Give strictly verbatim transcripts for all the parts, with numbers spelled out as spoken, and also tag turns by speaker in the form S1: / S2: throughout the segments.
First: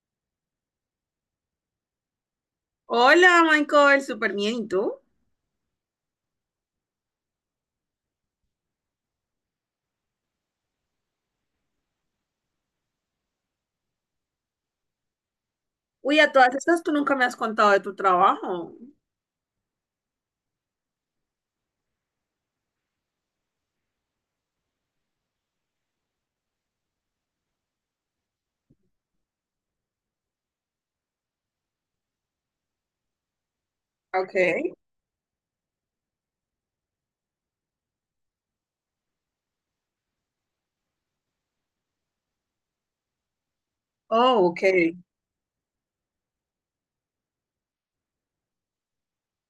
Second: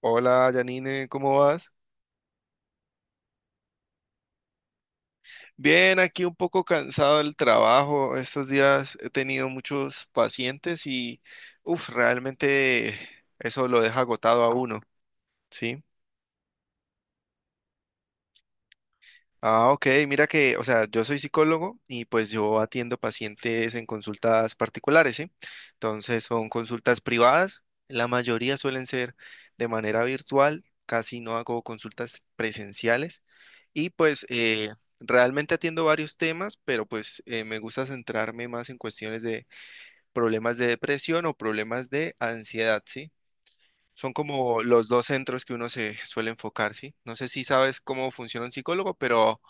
S1: Hola, Janine, ¿cómo vas?
S2: Hola, Michael, súper bien. ¿Y tú?
S1: Bien, aquí un poco cansado del trabajo. Estos días he tenido muchos pacientes y, uff, realmente eso lo deja agotado a uno, ¿sí?
S2: Uy, a todas estas tú nunca me has contado de tu trabajo.
S1: Ah, ok, mira que, o sea, yo soy psicólogo y pues yo atiendo pacientes en consultas particulares, ¿sí? Entonces son consultas privadas, la mayoría suelen ser de manera virtual, casi no hago consultas presenciales y pues eh,
S2: Okay.
S1: realmente atiendo varios temas, pero pues eh, me gusta centrarme más en cuestiones de problemas de depresión o problemas de ansiedad, ¿sí? Son
S2: Oh,
S1: como
S2: ok.
S1: los dos centros que uno se suele enfocar, ¿sí? No sé si sabes cómo funciona un psicólogo, pero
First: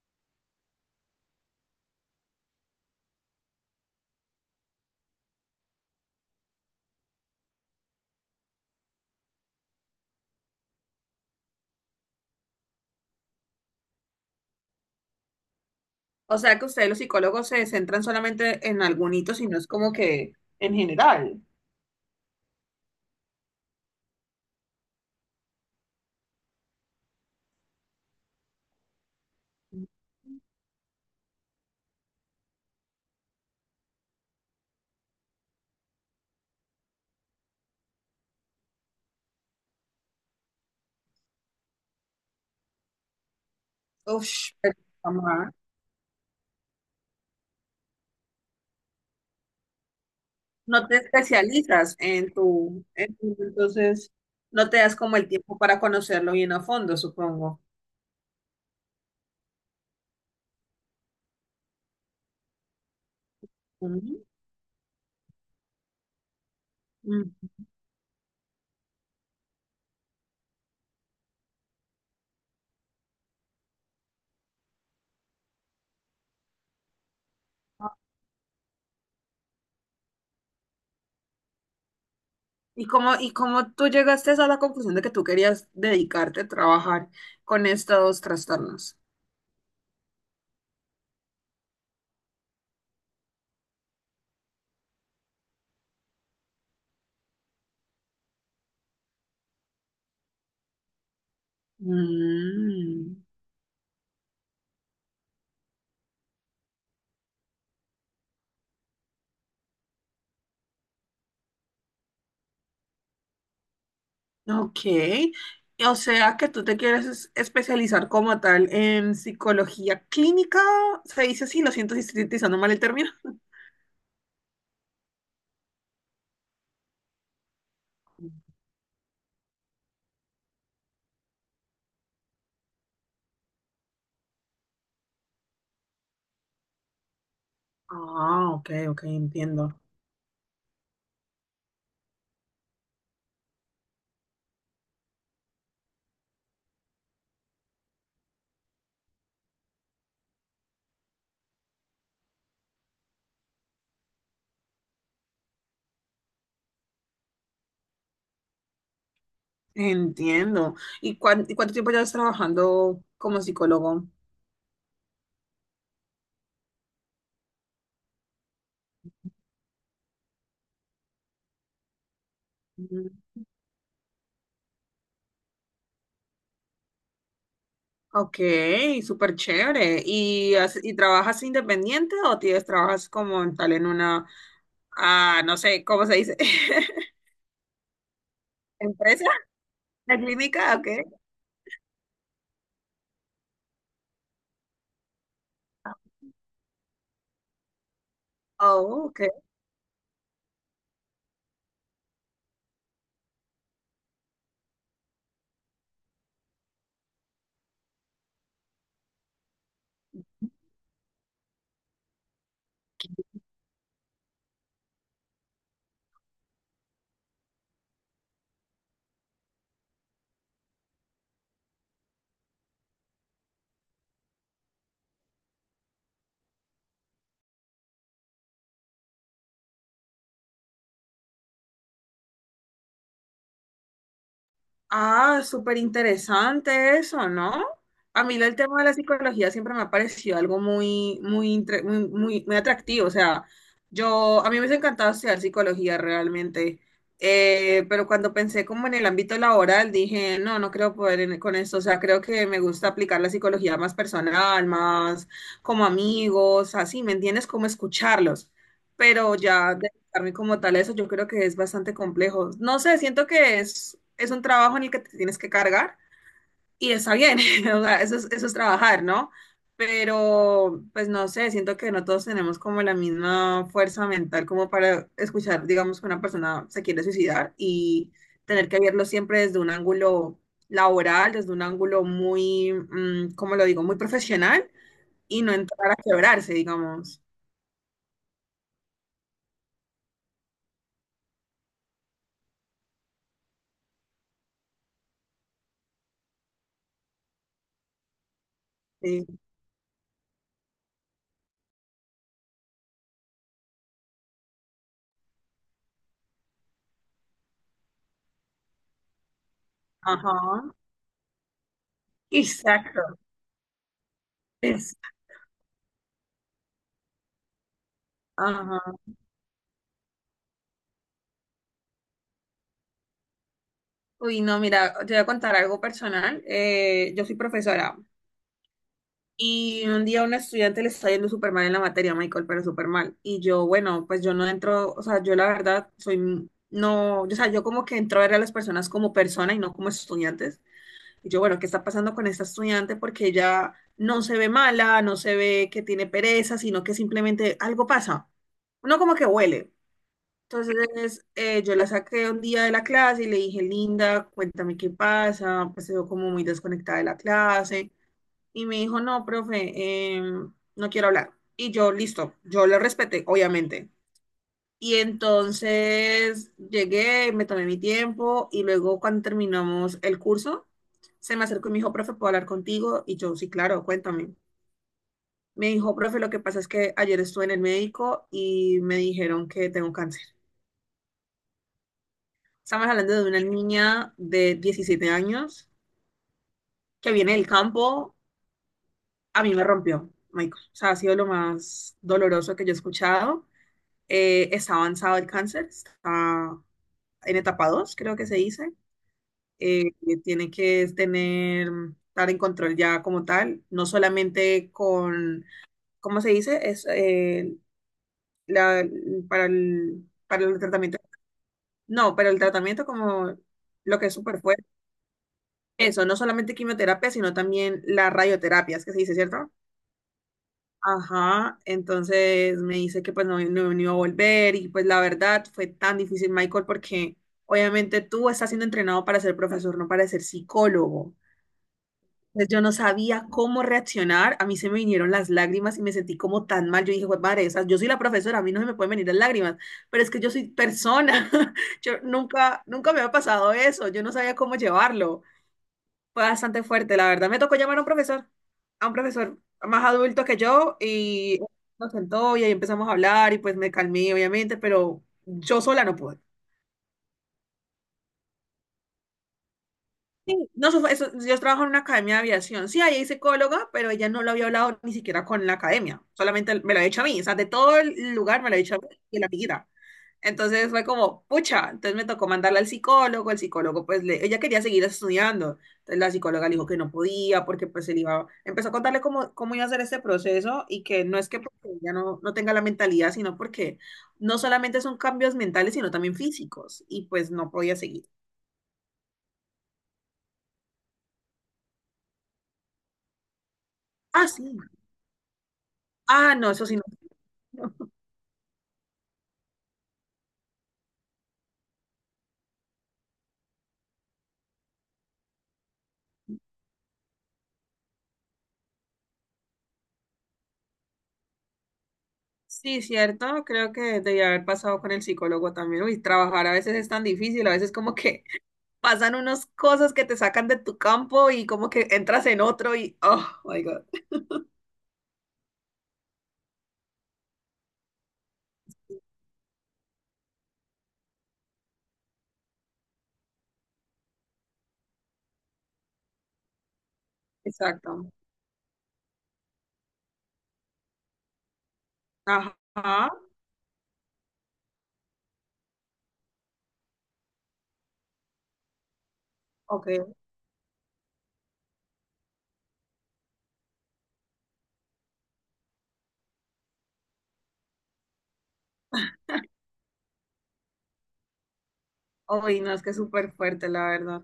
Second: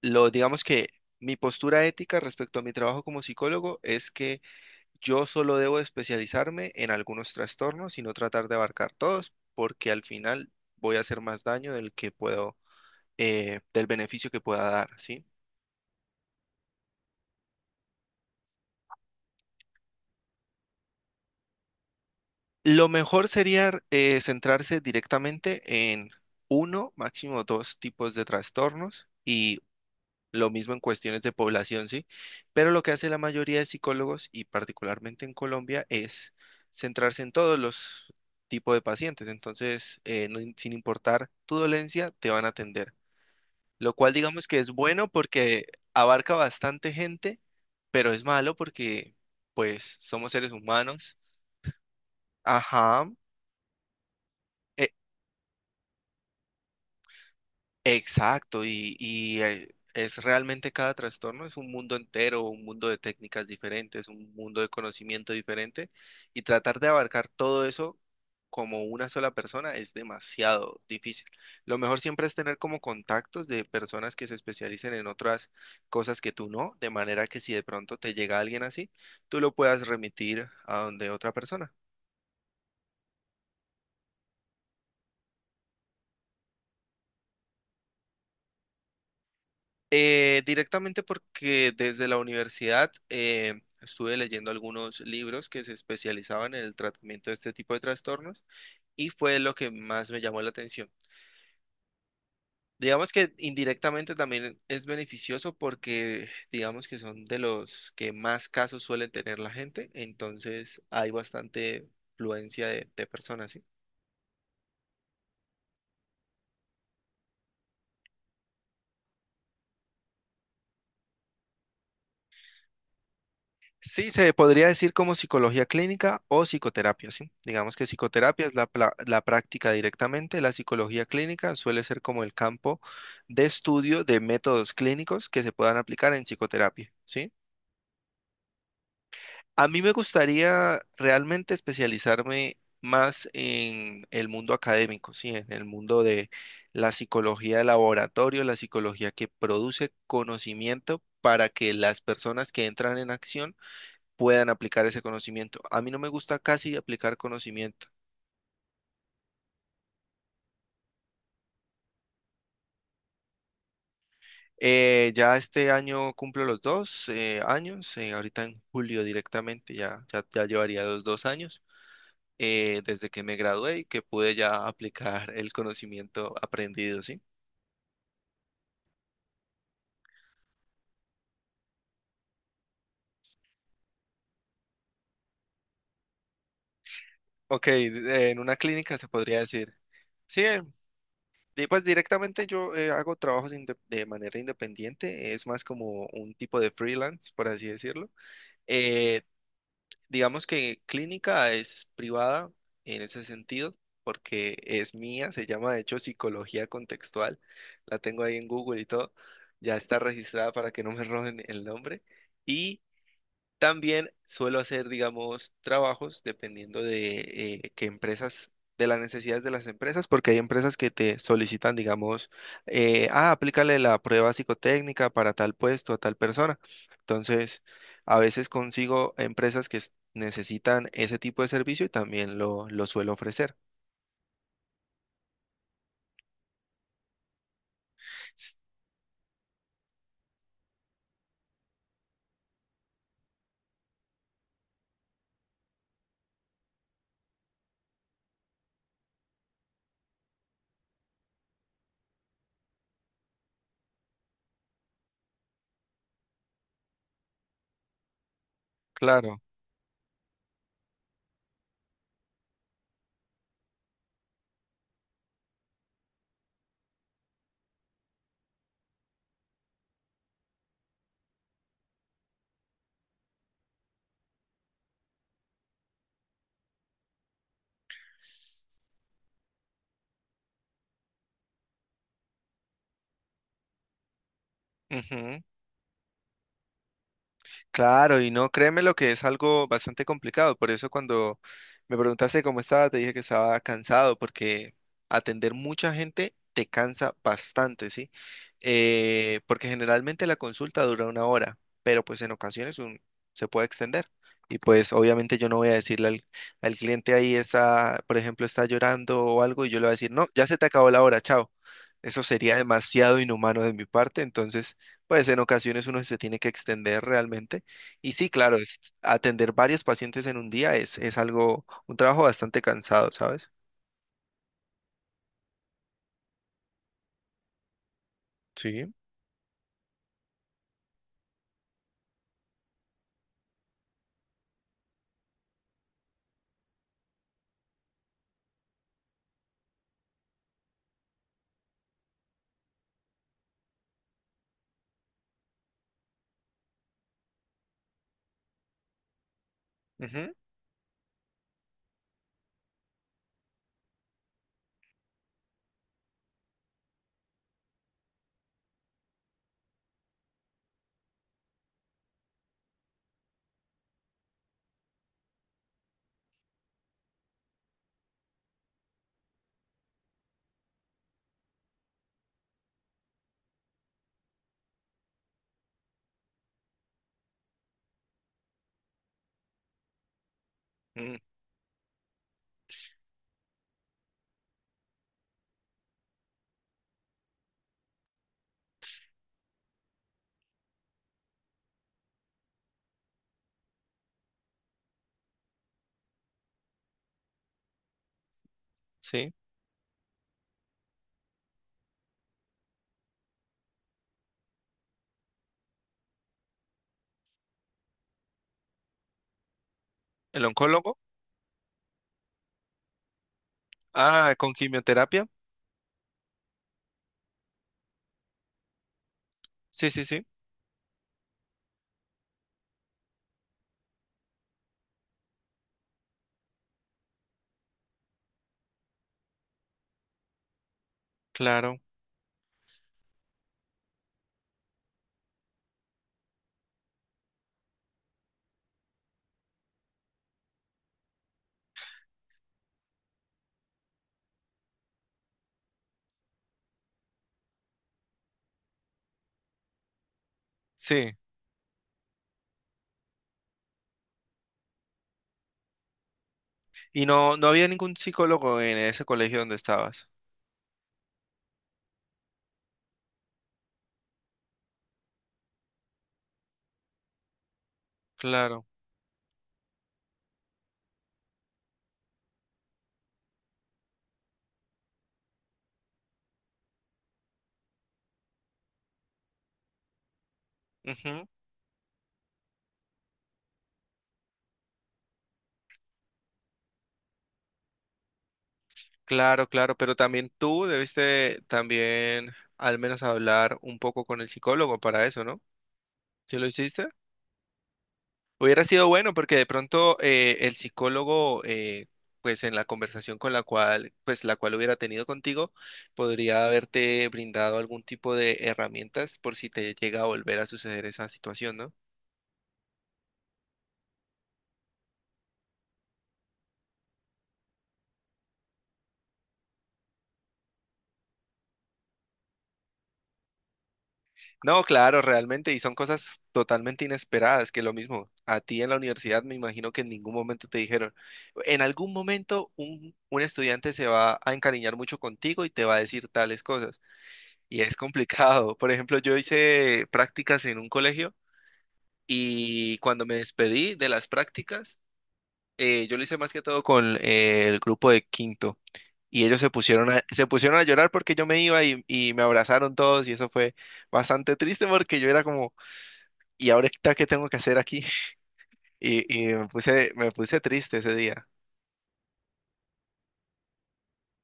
S1: lo digamos que mi postura ética respecto a mi trabajo como psicólogo es que yo solo debo especializarme en algunos trastornos y no tratar de abarcar todos, porque al final voy a hacer más daño del que puedo, eh, del beneficio que pueda dar, ¿sí?
S2: O sea que ustedes los psicólogos se centran solamente en algún hito, sino es como que en general.
S1: Lo mejor sería eh, centrarse directamente en uno, máximo dos tipos de trastornos y lo mismo en cuestiones de población, ¿sí? Pero lo que hace la mayoría de psicólogos, y particularmente en Colombia, es centrarse en todos los tipos de pacientes. Entonces, eh, no im- sin importar tu dolencia, te van a atender. Lo cual digamos
S2: Ush,
S1: que es bueno
S2: mamá.
S1: porque abarca bastante gente, pero es malo porque, pues, somos seres
S2: No te
S1: humanos.
S2: especializas en tu,
S1: Ajá.
S2: en tu- entonces no te
S1: E-
S2: das como el tiempo para conocerlo bien a fondo, supongo.
S1: Exacto, y, y, eh, es realmente cada trastorno es un mundo entero, un mundo de técnicas diferentes,
S2: Ujú.
S1: un mundo de conocimiento diferente, y tratar de abarcar
S2: Mm.
S1: todo eso como una sola persona es demasiado difícil. Lo mejor siempre es tener como contactos de personas que se especialicen en otras cosas que tú no, de manera que si de pronto te llega alguien así, tú lo puedas remitir a donde otra persona.
S2: ¿Y cómo, y cómo tú llegaste a la conclusión de que tú querías dedicarte a trabajar con estos trastornos?
S1: Eh, directamente porque desde la universidad eh, estuve leyendo algunos libros que se especializaban en el tratamiento de este tipo de trastornos y fue lo que más me llamó la atención. Digamos
S2: Mm,
S1: que indirectamente también es beneficioso porque digamos que son de los que más casos suelen tener la gente, entonces hay bastante fluencia de, de personas, ¿sí?
S2: ok. O sea que tú te quieres es- especializar como tal en psicología clínica. Se dice así, lo siento si estoy utilizando mal el término.
S1: Sí, se podría decir como psicología clínica o psicoterapia, ¿sí? Digamos que psicoterapia es la, pla- la práctica directamente, la psicología clínica suele ser como el campo de estudio de métodos clínicos que se puedan aplicar en psicoterapia, ¿sí?
S2: Ah, ok, ok,
S1: A
S2: entiendo.
S1: mí me gustaría realmente especializarme más en el mundo académico, ¿sí? En el mundo de la psicología de laboratorio, la psicología que produce conocimiento para que las personas que entran en acción puedan aplicar ese conocimiento. A mí no me gusta casi aplicar conocimiento.
S2: Entiendo. ¿Y, cuán- y cuánto tiempo llevas trabajando como psicólogo?
S1: Eh, ya este año cumplo los dos eh, años, eh, ahorita en julio directamente, ya, ya, ya llevaría los dos años eh, desde
S2: Mm,
S1: que me gradué y que pude ya aplicar el conocimiento aprendido, ¿sí?
S2: ok, súper chévere. ¿Y, has- y trabajas independiente o tienes, trabajas como en tal en una, ah, no sé, ¿cómo se dice?
S1: Ok, eh, en una clínica se
S2: ¿Empresa?
S1: podría decir.
S2: ¿La
S1: Sí, eh,
S2: clínica? Ok.
S1: di- pues directamente yo eh, hago trabajos inde- de manera independiente, es más como un tipo de freelance, por así decirlo.
S2: Oh,
S1: Eh,
S2: ok.
S1: Digamos que clínica es privada en ese sentido, porque es mía, se llama de hecho psicología contextual, la tengo ahí en Google y todo, ya está registrada para que no me roben el nombre. Y también suelo hacer, digamos, trabajos dependiendo de eh, qué empresas, de las necesidades de las empresas, porque hay empresas que te solicitan, digamos, eh, ah, aplícale la prueba psicotécnica para tal puesto, a tal persona. Entonces, a veces consigo empresas que s- necesitan ese tipo de servicio y también lo, lo suelo ofrecer.
S2: Ah, súper interesante eso, ¿no? A mí el
S1: S-
S2: tema de la psicología siempre me ha parecido algo muy, muy, intre- muy, muy, muy atractivo. O sea, yo, a mí me hubiese encantado estudiar psicología realmente. Eh, pero cuando pensé como en el ámbito laboral, dije, no, no creo poder en- con esto. O sea, creo que me gusta aplicar la psicología más personal, más como amigos, así, ¿me entiendes? Como escucharlos. Pero
S1: Claro.
S2: ya mí como tal a eso, yo creo que es bastante complejo. No sé, siento que es, es un trabajo en el que te tienes que cargar y está bien, o sea, eso es, eso es trabajar, ¿no? Pero, pues no sé, siento que no todos tenemos como la misma fuerza mental como para escuchar, digamos, que una persona se quiere suicidar y tener que verlo siempre desde un ángulo laboral, desde un ángulo muy, mm, ¿cómo lo digo?, muy profesional y
S1: Ujú.
S2: no entrar a quebrarse, digamos.
S1: Claro, y no, créeme lo que es algo bastante complicado. Por eso cuando me preguntaste cómo estaba, te dije que estaba cansado, porque atender mucha gente te cansa bastante, ¿sí?
S2: Sí.
S1: Eh, porque generalmente la consulta dura una hora, pero pues en ocasiones un- se puede extender. Y pues obviamente yo no voy a decirle al, al cliente ahí está, por ejemplo, está llorando o algo, y yo le voy a decir, no,
S2: Ajá.
S1: ya se te acabó la hora, chao. Eso sería
S2: Exacto.
S1: demasiado inhumano de mi parte, entonces, pues en ocasiones uno se tiene que extender realmente y sí, claro, es-
S2: Ajá.
S1: atender varios pacientes en un día es, es algo, un trabajo bastante cansado, ¿sabes?
S2: Uy, no, mira, te voy a contar algo personal. Eh, yo soy profesora
S1: Sí.
S2: y un día a un estudiante le está yendo súper mal en la materia, Michael, pero súper mal. Y yo, bueno, pues yo no entro, o sea, yo la verdad soy, no, o sea, yo como que entro a ver a las personas como persona y no como estudiantes. Y yo, bueno, ¿qué está pasando con esta estudiante? Porque ella no se ve mala, no se ve que tiene pereza, sino que simplemente algo pasa. Uno como que huele.
S1: Ujú,
S2: Entonces, eh, yo la saqué un día de la clase y le dije, Linda, cuéntame qué pasa, pues se veo como muy desconectada de la clase. Y me dijo, no, profe, em, no quiero hablar. Y yo, listo, yo le respeté, obviamente. Y entonces llegué, me tomé mi tiempo y luego cuando terminamos el curso, se me acercó y me dijo, profe, ¿puedo hablar contigo? Y yo, sí, claro, cuéntame. Me dijo, profe, lo que pasa es que ayer estuve en el médico y me dijeron que tengo cáncer.
S1: mm,
S2: Estamos hablando de una niña de diecisiete años que viene del campo. A mí me rompió, Michael. O sea, ha sido lo más doloroso que yo he escuchado. Eh, está avanzado el cáncer, está en etapa dos, creo que se dice.
S1: sí.
S2: Eh, Tiene que tener, estar en control ya como tal, no solamente con, ¿cómo se dice? Es eh, la- para el, para
S1: ¿El
S2: el tratamiento.
S1: oncólogo?
S2: No, pero el tratamiento como lo que es
S1: Ah,
S2: súper.
S1: con quimioterapia.
S2: Eso, no solamente quimioterapia, sino también la radioterapia es que se dice, ¿cierto?
S1: Sí, sí, sí.
S2: Ajá, entonces me dice que pues no, no, no iba a volver y pues la verdad fue tan difícil, Michael, porque obviamente tú estás siendo entrenado para ser profesor, no para ser psicólogo.
S1: Claro.
S2: Entonces yo no sabía cómo reaccionar, a mí se me vinieron las lágrimas y me sentí como tan mal. Yo dije, pues madre, o sea, yo soy la profesora, a mí no se me pueden venir las lágrimas, pero es que yo soy persona, yo nunca, nunca me había pasado eso, yo no sabía cómo llevarlo. Fue bastante fuerte, la verdad. Me tocó llamar a un profesor, a un profesor más adulto que yo
S1: Sí.
S2: y nos sentó y ahí empezamos a hablar y pues me calmé, obviamente, pero yo sola no pude.
S1: Y no, no había ningún psicólogo en ese colegio donde estabas.
S2: Sí, no, eso fue- eso- yo trabajo en una academia de aviación. Sí, ahí hay psicóloga, pero ella no lo había hablado ni siquiera con la academia. Solamente me lo había hecho a mí. O sea, de todo el lugar me lo había
S1: Claro.
S2: hecho a mí y la amiguita. Entonces fue como, pucha, entonces me tocó mandarla al psicólogo, el psicólogo pues le, ella quería seguir estudiando, entonces la psicóloga le dijo que no podía porque pues él iba, empezó a contarle cómo, cómo iba a hacer este proceso y que no
S1: Ujú.
S2: es que porque ella no, no tenga la mentalidad, sino porque no solamente son cambios mentales, sino también físicos y pues no podía seguir.
S1: Claro, claro. Pero también tú debiste también al menos hablar un poco con
S2: Ah,
S1: el
S2: sí.
S1: psicólogo para eso, ¿no?
S2: Ah,
S1: ¿Sí lo
S2: no, eso sí no.
S1: hiciste? Hubiera sido bueno porque de pronto eh, el psicólogo, eh, pues en la conversación con la cual, pues la cual hubiera tenido contigo, podría haberte brindado algún tipo de herramientas por si te llega a volver a suceder esa situación, ¿no?
S2: Sí, cierto, creo que debía haber pasado con el psicólogo también. Uy, trabajar a veces es tan difícil, a veces como que pasan unas cosas que te sacan de tu campo y como que entras en otro y, oh, my God.
S1: No, claro, realmente, y son cosas totalmente inesperadas, que lo mismo, a ti en la universidad me imagino que en ningún momento te dijeron, en algún momento un, un estudiante se va a encariñar mucho contigo y te va a decir tales cosas. Y es
S2: Exacto.
S1: complicado. Por ejemplo, yo hice prácticas en un colegio. Y cuando
S2: Ajá,
S1: me despedí de las prácticas, eh, yo lo hice más que todo con eh, el grupo de quinto. Y ellos se pusieron a,
S2: ok.
S1: se pusieron a llorar porque yo me iba y, y me abrazaron todos y eso fue bastante triste porque yo era como, ¿y ahorita qué tengo que hacer aquí? Y, y me puse, me puse triste ese día.
S2: Ay, no, es que es súper fuerte, la verdad.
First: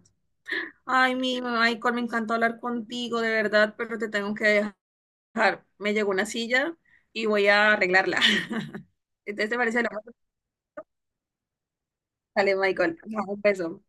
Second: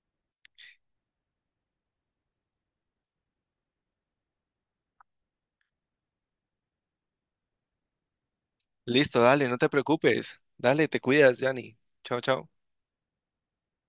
S2: Ay, mi Michael, me encantó hablar contigo, de verdad, pero te tengo que dejar. Me llegó una silla y voy a arreglarla.
S1: Listo, dale,
S2: Entonces,
S1: no
S2: ¿te
S1: te
S2: parece? Lo
S1: preocupes. Dale, te cuidas, Yanni. Chao, chao.
S2: dale, Michael. Ajá, un beso.